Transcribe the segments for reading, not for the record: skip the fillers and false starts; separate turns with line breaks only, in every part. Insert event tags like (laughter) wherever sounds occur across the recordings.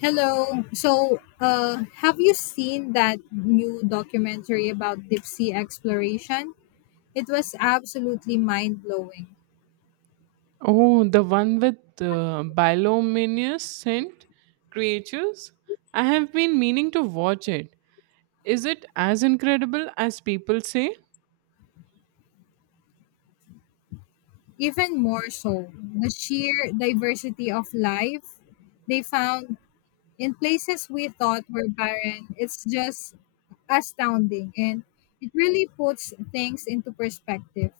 Hello. Have you seen that new documentary about deep sea exploration? It was absolutely mind blowing.
Oh, the one with bilominous creatures? I have been meaning to watch it. Is it as incredible as people say?
Even more so, the sheer diversity of life they found in places we thought were barren. It's just astounding, and it really puts things into perspective.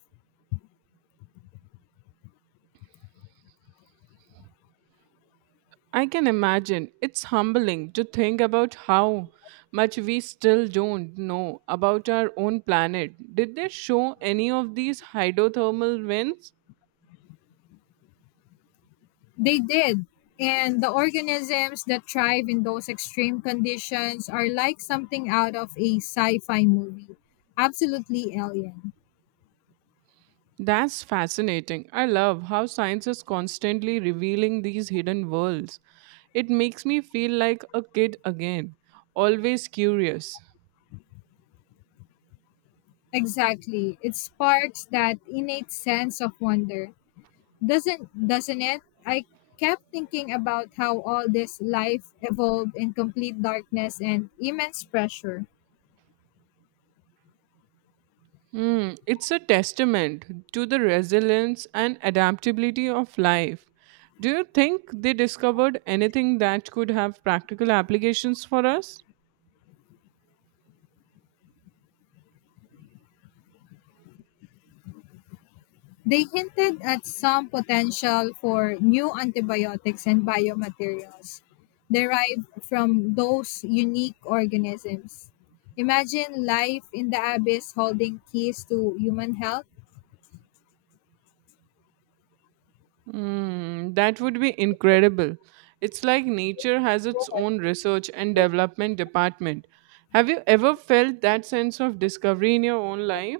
I can imagine. It's humbling to think about how much we still don't know about our own planet. Did they show any of these hydrothermal vents?
They did. And the organisms that thrive in those extreme conditions are like something out of a sci fi movie. Absolutely alien.
That's fascinating. I love how science is constantly revealing these hidden worlds. It makes me feel like a kid again, always curious.
Exactly. It sparks that innate sense of wonder. Doesn't it? I kept thinking about how all this life evolved in complete darkness and immense pressure.
Hmm, it's a testament to the resilience and adaptability of life. Do you think they discovered anything that could have practical applications for us?
They hinted at some potential for new antibiotics and biomaterials derived from those unique organisms. Imagine life in the abyss holding keys to human health.
Mm, that would be incredible. It's like nature has its own research and development department. Have you ever felt that sense of discovery in your own life?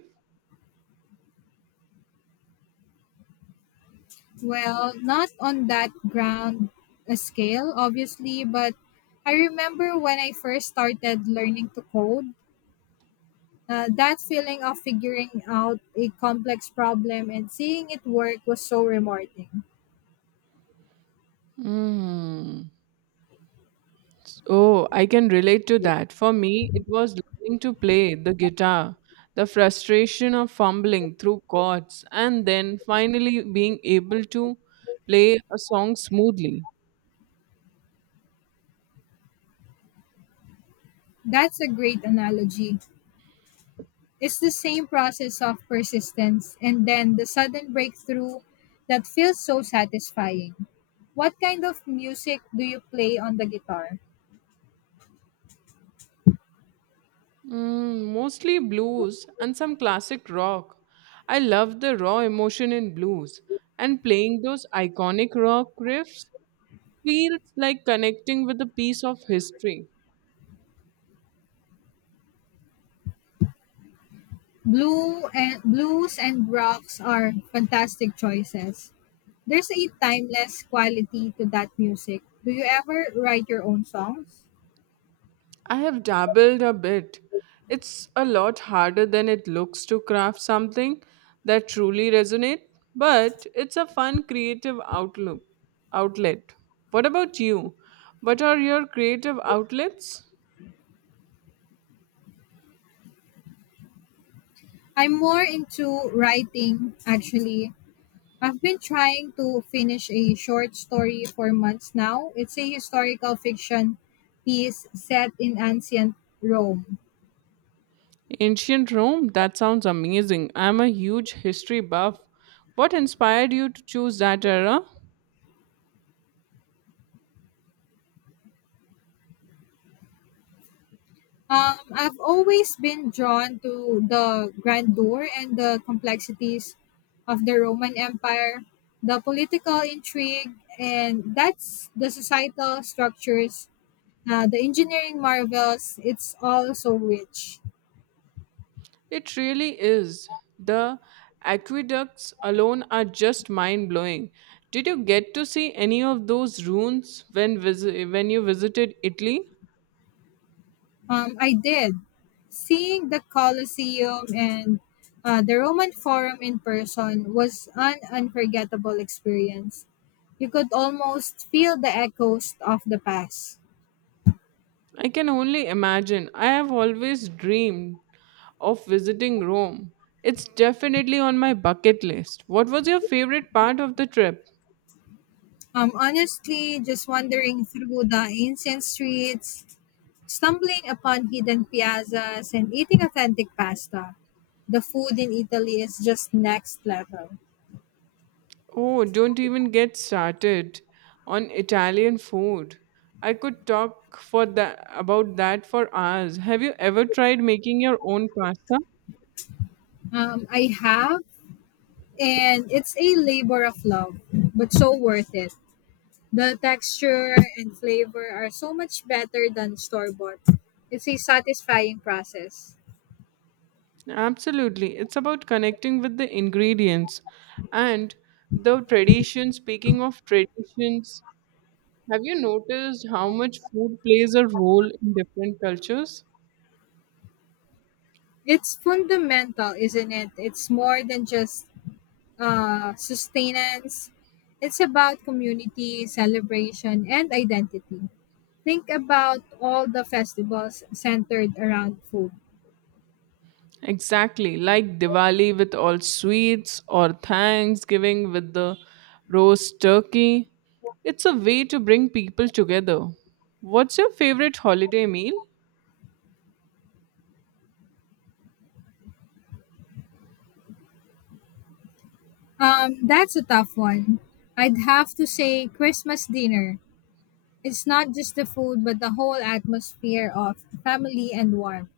Well, not on that grand scale, obviously, but I remember when I first started learning to code, that feeling of figuring out a complex problem and seeing it work was so rewarding.
Mm. Oh, I can relate to that. For me, it was learning to play the guitar, the frustration of fumbling through chords, and then finally being able to play a song smoothly.
That's a great analogy. It's the same process of persistence and then the sudden breakthrough that feels so satisfying. What kind of music do you play on the guitar?
Mm, mostly blues and some classic rock. I love the raw emotion in blues, and playing those iconic rock riffs feels like connecting with a piece of history.
Blue and blues and rocks are fantastic choices. There's a timeless quality to that music. Do you ever write your own songs?
I have dabbled a bit. It's a lot harder than it looks to craft something that truly resonates, but it's a fun creative outlook outlet. What about you? What are your creative outlets?
I'm more into writing actually. I've been trying to finish a short story for months now. It's a historical fiction piece set in ancient Rome.
Ancient Rome? That sounds amazing. I'm a huge history buff. What inspired you to choose that era?
I've always been drawn to the grandeur and the complexities of the Roman Empire, the political intrigue, and that's the societal structures, the engineering marvels. It's all so rich.
It really is. The aqueducts alone are just mind blowing. Did you get to see any of those ruins when, when you visited Italy?
I did. Seeing the Colosseum and the Roman Forum in person was an unforgettable experience. You could almost feel the echoes of the past.
I can only imagine. I have always dreamed of visiting Rome. It's definitely on my bucket list. What was your favorite part of the trip?
Honestly, just wandering through the ancient streets, stumbling upon hidden piazzas, and eating authentic pasta. The food in Italy is just next level.
Oh, don't even get started on Italian food. I could talk for that about that for hours. Have you ever tried making your own pasta?
I have, and it's a labor of love, but so worth it. The texture and flavor are so much better than store bought. It's a satisfying process.
Absolutely. It's about connecting with the ingredients and the tradition. Speaking of traditions, have you noticed how much food plays a role in different cultures?
It's fundamental, isn't it? It's more than just sustenance, it's about community, celebration, and identity. Think about all the festivals centered around food.
Exactly, like Diwali with all sweets or Thanksgiving with the roast turkey. It's a way to bring people together. What's your favorite holiday meal?
That's a tough one. I'd have to say Christmas dinner. It's not just the food, but the whole atmosphere of family and warmth.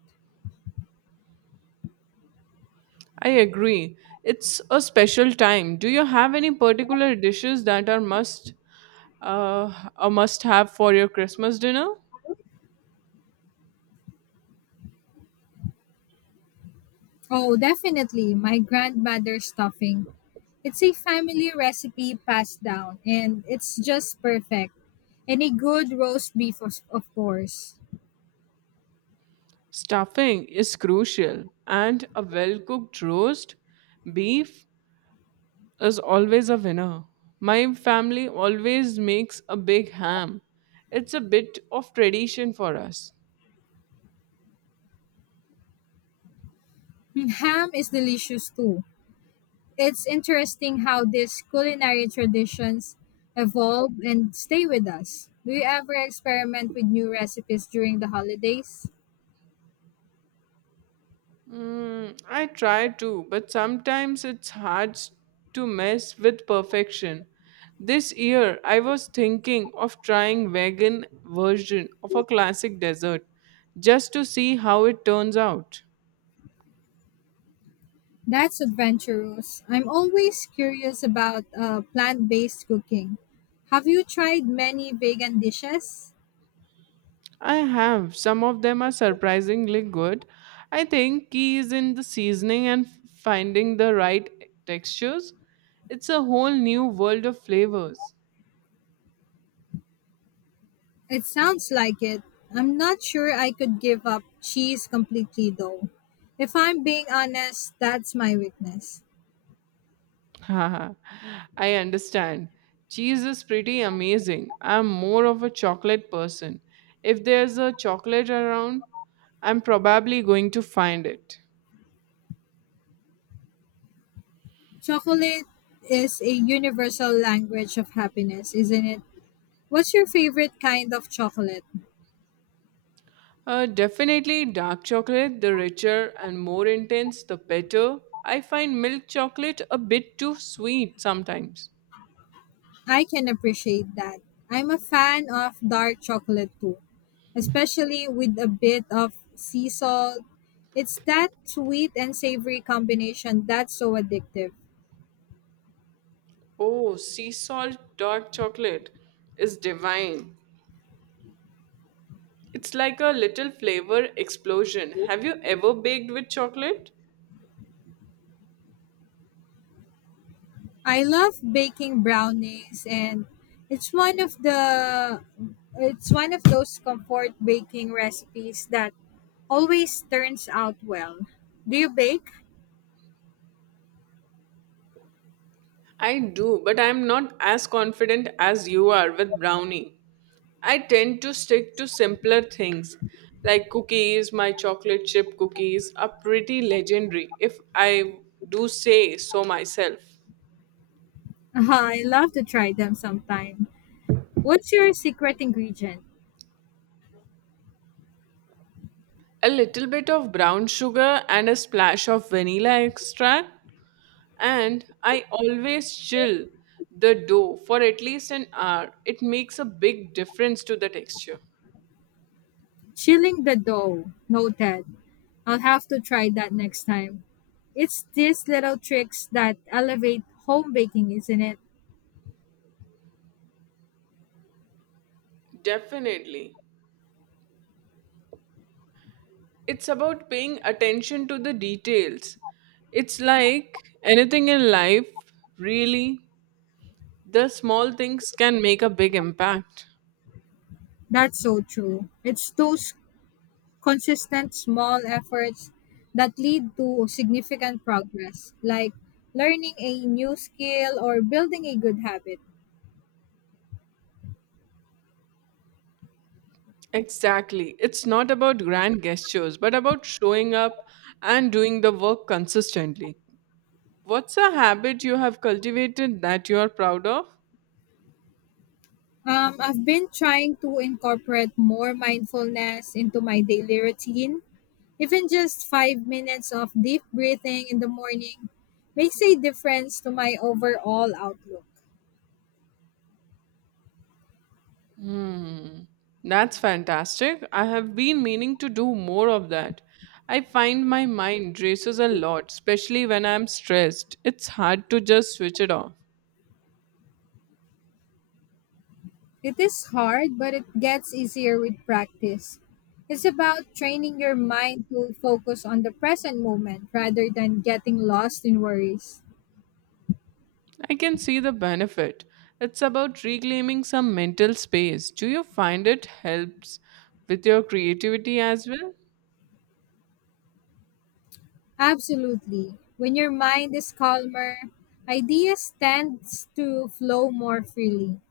I agree. It's a special time. Do you have any particular dishes that are must a must have for your Christmas dinner?
Oh, definitely. My grandmother's stuffing. It's a family recipe passed down, and it's just perfect. And a good roast beef, of course.
Stuffing is crucial, and a well cooked roast, beef, is always a winner. My family always makes a big ham. It's a bit of tradition for us.
Ham is delicious too. It's interesting how these culinary traditions evolve and stay with us. Do you ever experiment with new recipes during the holidays?
Mm, I try to, but sometimes to mess with perfection. This year, I was thinking of trying vegan version of a classic dessert just to see how it turns out.
That's adventurous. I'm always curious about plant based cooking. Have you tried many vegan dishes?
I have. Some of them are surprisingly good. I think key is in the seasoning and finding the right textures. It's a whole new world of flavors.
It sounds like it. I'm not sure I could give up cheese completely though. If I'm being honest, that's my weakness.
Haha, I understand. Cheese is pretty amazing. I'm more of a chocolate person. If there's a chocolate around, I'm probably going to find it.
Chocolate is a universal language of happiness, isn't it? What's your favorite kind of chocolate?
Definitely dark chocolate, the richer and more intense, the better. I find milk chocolate a bit too sweet sometimes.
I can appreciate that. I'm a fan of dark chocolate too, especially with a bit of sea salt. It's that sweet and savory combination that's so addictive.
Oh, sea salt dark chocolate is divine. It's like a little flavor explosion. Have you ever baked with chocolate?
I love baking brownies, and it's one of the it's one of those comfort baking recipes that always turns out well. Do you bake?
I do, but I'm not as confident as you are with brownie. I tend to stick to simpler things like cookies, my chocolate chip cookies are pretty legendary, if I do say so myself.
(laughs) I love to try them sometime. What's your secret ingredient?
A little bit of brown sugar and a splash of vanilla extract, and I always chill the dough for at least an hour. It makes a big difference to the texture.
Chilling the dough. Noted. I'll have to try that next time. It's these little tricks that elevate home baking, isn't it?
Definitely. It's about paying attention to the details. It's like anything in life, really, the small things can make a big impact.
That's so true. It's those consistent small efforts that lead to significant progress, like learning a new skill or building a good habit.
Exactly. It's not about grand gestures, but about showing up and doing the work consistently. What's a habit you have cultivated that you are proud of?
I've been trying to incorporate more mindfulness into my daily routine. Even just 5 minutes of deep breathing in the morning makes a difference to my overall outlook.
Hmm, that's fantastic. I have been meaning to do more of that. I find my mind races a lot, especially when I'm stressed. It's hard to just switch it off.
It is hard, but it gets easier with practice. It's about training your mind to focus on the present moment rather than getting lost in worries.
I can see the benefit. It's about reclaiming some mental space. Do you find it helps with your creativity as well?
Absolutely. When your mind is calmer, ideas tend to flow more freely.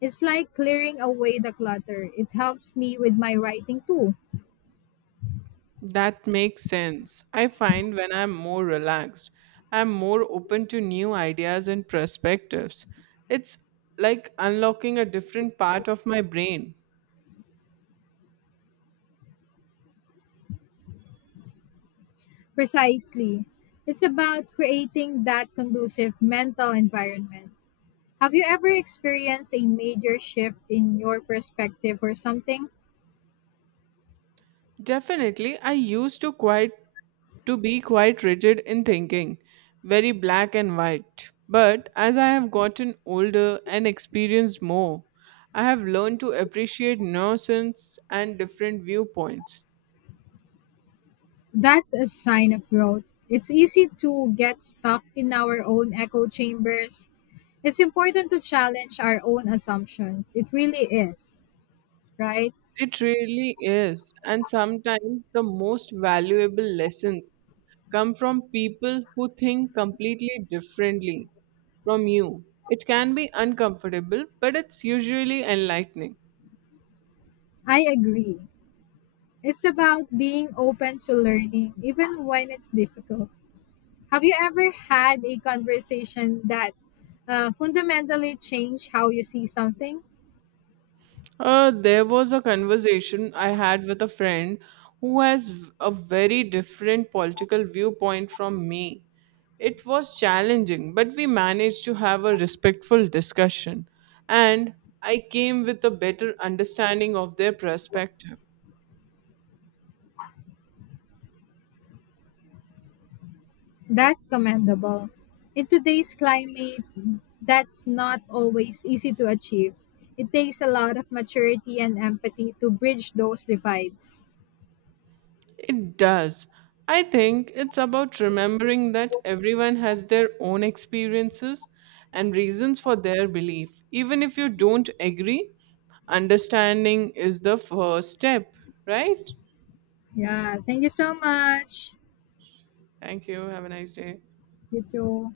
It's like clearing away the clutter. It helps me with my writing too.
That makes sense. I find when I'm more relaxed, I'm more open to new ideas and perspectives. It's like unlocking a different part of my brain.
Precisely. It's about creating that conducive mental environment. Have you ever experienced a major shift in your perspective or something?
Definitely, I used to quite to be quite rigid in thinking, very black and white. But as I have gotten older and experienced more, I have learned to appreciate nuisance and different viewpoints.
That's a sign of growth. It's easy to get stuck in our own echo chambers. It's important to challenge our own assumptions. It really is, right?
It really is. And sometimes the most valuable lessons come from people who think completely differently from you. It can be uncomfortable, but it's usually enlightening.
I agree. It's about being open to learning, even when it's difficult. Have you ever had a conversation that fundamentally changed how you see something?
There was a conversation I had with a friend who has a very different political viewpoint from me. It was challenging, but we managed to have a respectful discussion, and I came with a better understanding of their perspective.
That's commendable. In today's climate, that's not always easy to achieve. It takes a lot of maturity and empathy to bridge those divides.
It does. I think it's about remembering that everyone has their own experiences and reasons for their belief. Even if you don't agree, understanding is the first step, right?
Yeah, thank you so much.
Thank you. Have a nice day.
You too.